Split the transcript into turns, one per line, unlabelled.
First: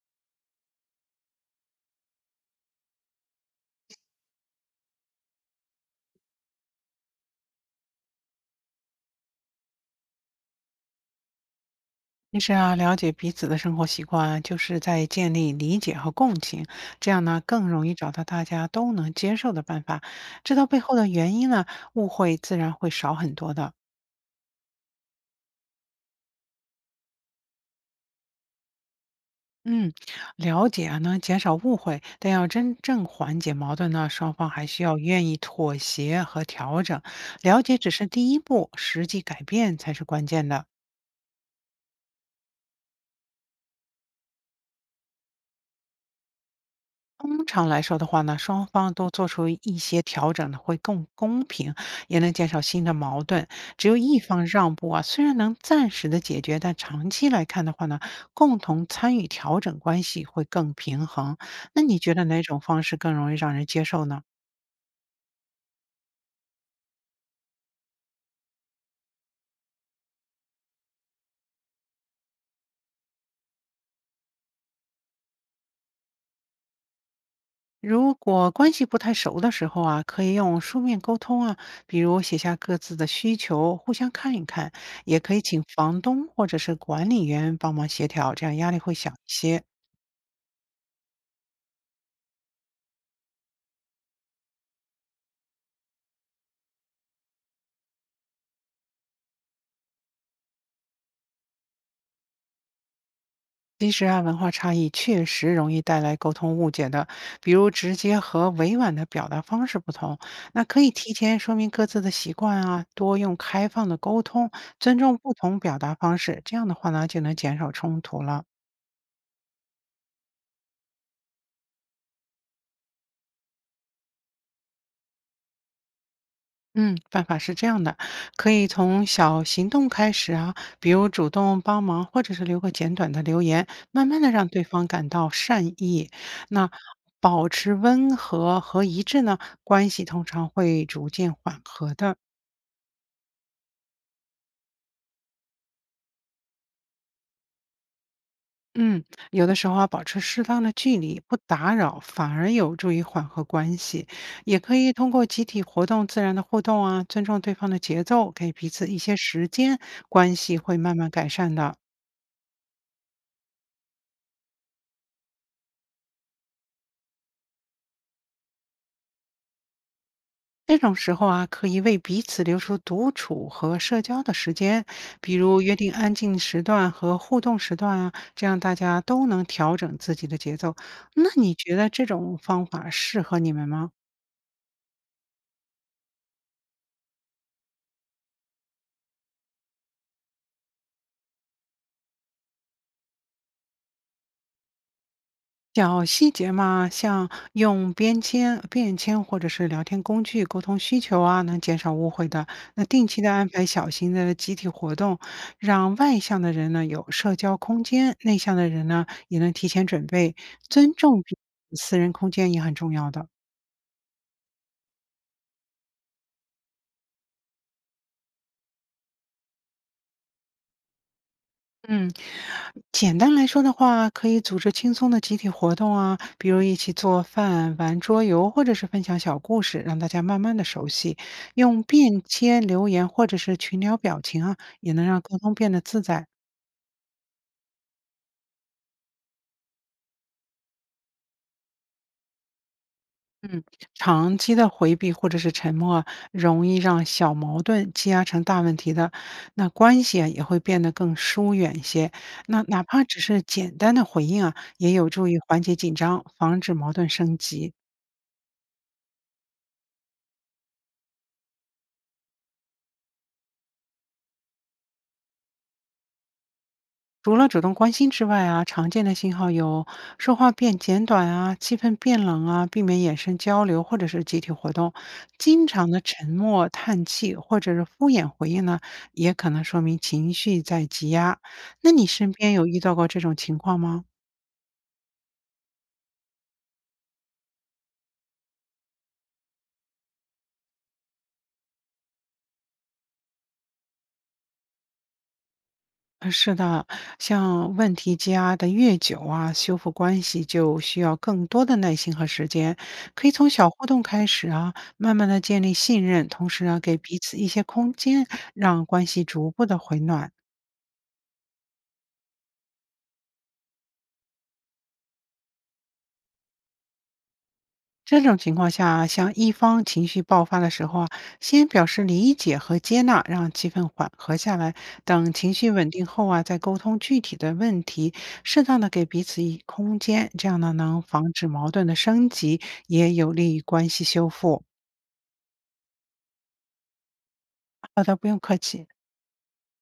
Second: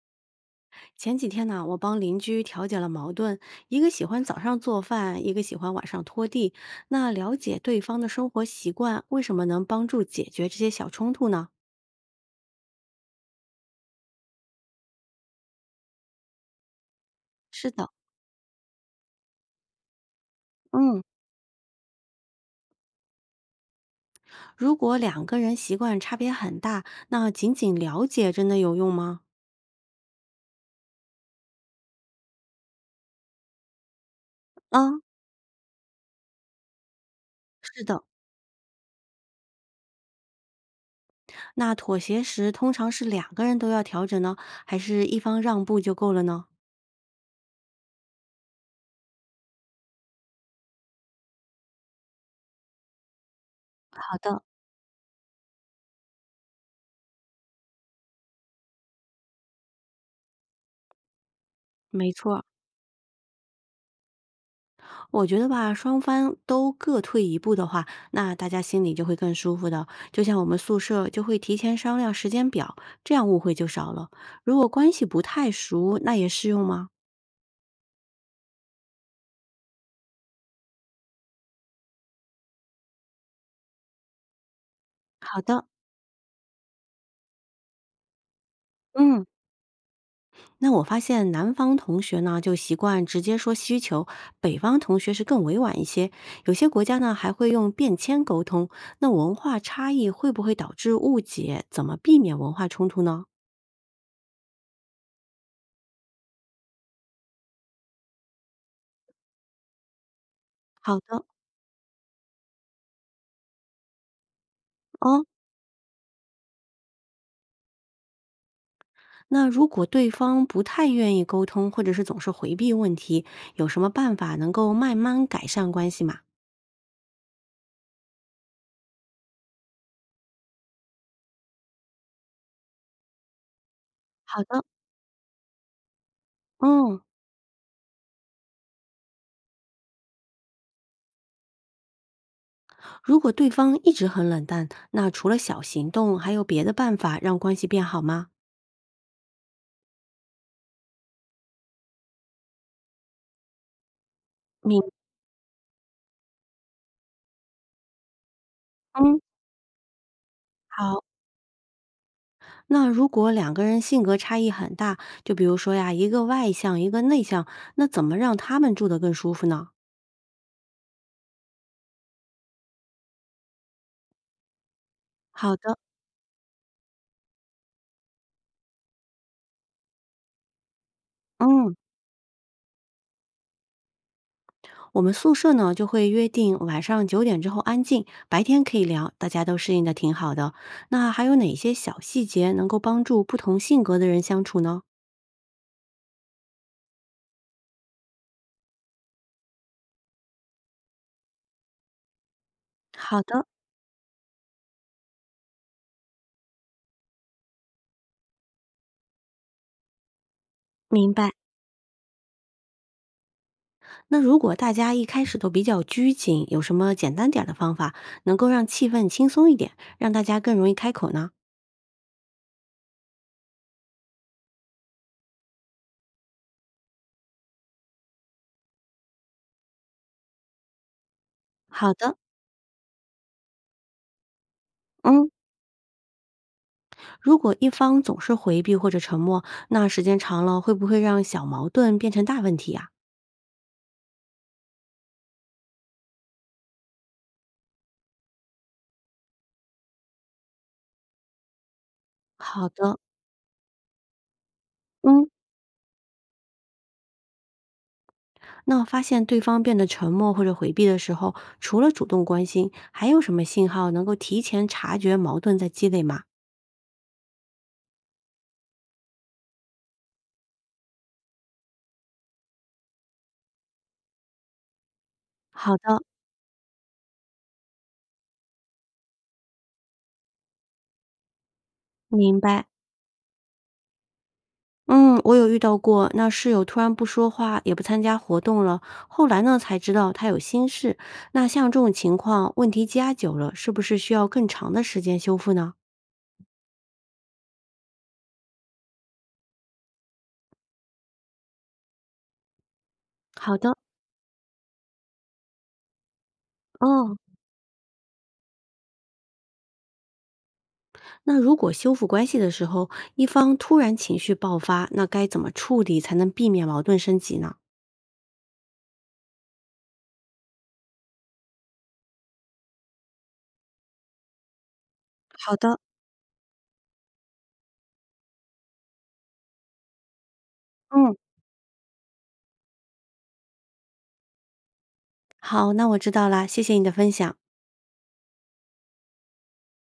前几天呢，我帮邻居调解了矛盾，一个喜欢早上做饭，一个喜欢晚上拖地。那了解对方的生活习惯，为什么能帮助解决这些小冲突呢？
其实啊，了解彼此的生活习惯啊，就是在建立理解和共情，这样呢更
是
容
的。
易找到大家都能接受的办法。知道背后
嗯。
的原因呢，误会自然会少很多的。
如果两个人习惯差别很大，那仅仅了解真的有用吗？
嗯，了解啊，能减少误会，但要真正缓解矛盾呢，双方还需要
嗯。
愿意妥协和调整。了解
是
只
的。
是第一步，实际改变才是关键的。
那妥协时通常是两个人都要调整呢，还是一方让步就够了呢？
通常来说的话呢，双方都做出一些调整呢，会更公平，也能减少新的矛盾。只有
好
一
的。
方让步啊，虽然能暂时的解决，但长期来看的话呢，共同参与调整关系会更平衡。那你
没
觉得哪
错，
种方式更容易让人接受呢？
我觉得吧，双方都各退一步的话，那大家心里就会更舒服的。就像我们宿舍就会提前商量时间表，这样误会就少了。如果关系不太熟，那也适用吗？
如果关系不太熟的时候啊，可以用书面沟通啊，比如写下各自的需求，互相看一看，也可
好
以请
的。
房东或者是管理员帮忙协调，这样压力会小一
嗯。
些。
那我发现南方同学呢就习惯直接说需求，北方同学是更委婉一些。有些国家呢还会用便签沟通。那文化差异会不会导致误解？怎么避免文化冲突呢？
其实啊，文化差异确实容易带来沟通误解的，比如直接和委婉的表达方式不同，那可以
好
提
的。
前说明各自的习惯啊，多用开放的沟通，尊重
哦。
不同表达方式，这样的话呢，就能减少冲突了。
那如果对方不太愿意沟通，或者是总是回避问题，有什么办法能够慢慢改善关系吗？
嗯，办法是这样的，可以从小行动开始啊，比如主动帮忙，或者是留个简短的留言，慢慢的
好
让
的。
对方感到善意。那
嗯。
保持温和和一致呢，关系通常会逐渐缓和的。
如果对方一直很冷淡，那除了小行动，还有别的办法让关系变好吗？
嗯，有的时候啊，保持适当的距离，不打扰，反而有助于缓和关系。也可
明。
以通过集体活动、自然的互动啊，尊重对方的节奏，给彼此一些
嗯。
时间，关系会慢
好。
慢改善的。
那如果两个人性格差异很大，就比如说呀，一个外向，一个内向，那怎么让他们住得更舒服呢？
这种时候啊，可以为彼此留出独处和社交的时间，比
好
如约
的。
定安静时段和互动时段啊，这样大家都能调整自己的节奏。那你
嗯。
觉得这种方法适合你们吗？
我们宿舍呢就会约定晚上9点之后安静，白天可以聊，大家都适应的挺好的。那还有哪些小细节能够帮助不同性格的人相处呢？
小细节嘛，像用便签或者是聊天工具沟通需求啊，能减少误会的。那定
好
期的
的。
安排小型的集体活动，让外向的人呢有社交空间，内向的人呢也能提前准备，尊
明
重
白。
彼此私人空间也很重要的。
那如果大家一开始都比较拘谨，有什么简单点儿的方法能够让气氛轻松一点，让大家更容易开口呢？
嗯，简单来说的话，可以组织轻松的集体活动啊，比如一起做饭、玩桌游，或者是分享小故事，让大家慢慢的熟悉。用
好的。
便签留言或者是群聊表情啊，也能让
嗯。
沟通变得自在。
如果一方总是回避或者沉默，那时间长了会不会让小矛盾变成大问题呀、
嗯，长期的回避或者是沉默啊容易让小矛盾积压成大问题的，那关系啊也会变得更疏远一些。那
好
哪
的。
怕只是简单的回应啊，也有
嗯。
助于缓解紧张，防止矛盾升级。
那发现对方变得沉默或者回避的时候，除了主动关心，还有什么信号能够提前察觉矛盾在积累吗？
除了主动关心之外啊，常见的信号有说话变简短啊，气氛变冷啊，避免眼神交流或者是集体活动，经
好
常的
的。
沉默、叹气或者是敷衍回应呢，也可能说明情绪在积压。那你身
明
边有
白。
遇到过这种情况吗？
嗯，我有遇到过，那室友突然不说话，也不参加活动了。后来呢，才知道他有心事。那像这种情况，问题积压久了，是不是需要更长的时间修复呢？
是的，像问题积压的越久啊，修复关系就需要更多的耐心和时间。可以从
好
小
的。
互动开始啊，慢慢的建立信任，同时呢，给
哦。
彼此一些空间，让关系逐步的回暖。
那如果修复关系的时候，一方突然情绪爆发，那该怎么处理才能避免矛盾升级呢？
这种情况下，像一方情绪爆发的时候啊，先表示理解和接纳，让气氛缓和下来。等情
好
绪
的。
稳定后啊，再沟通具体的问题，适当的给彼此以空间，这样呢能
嗯。
防止矛盾的升级，也有利于关系修复。
好，那我知道啦，谢谢你的分享。
好的，不用客气。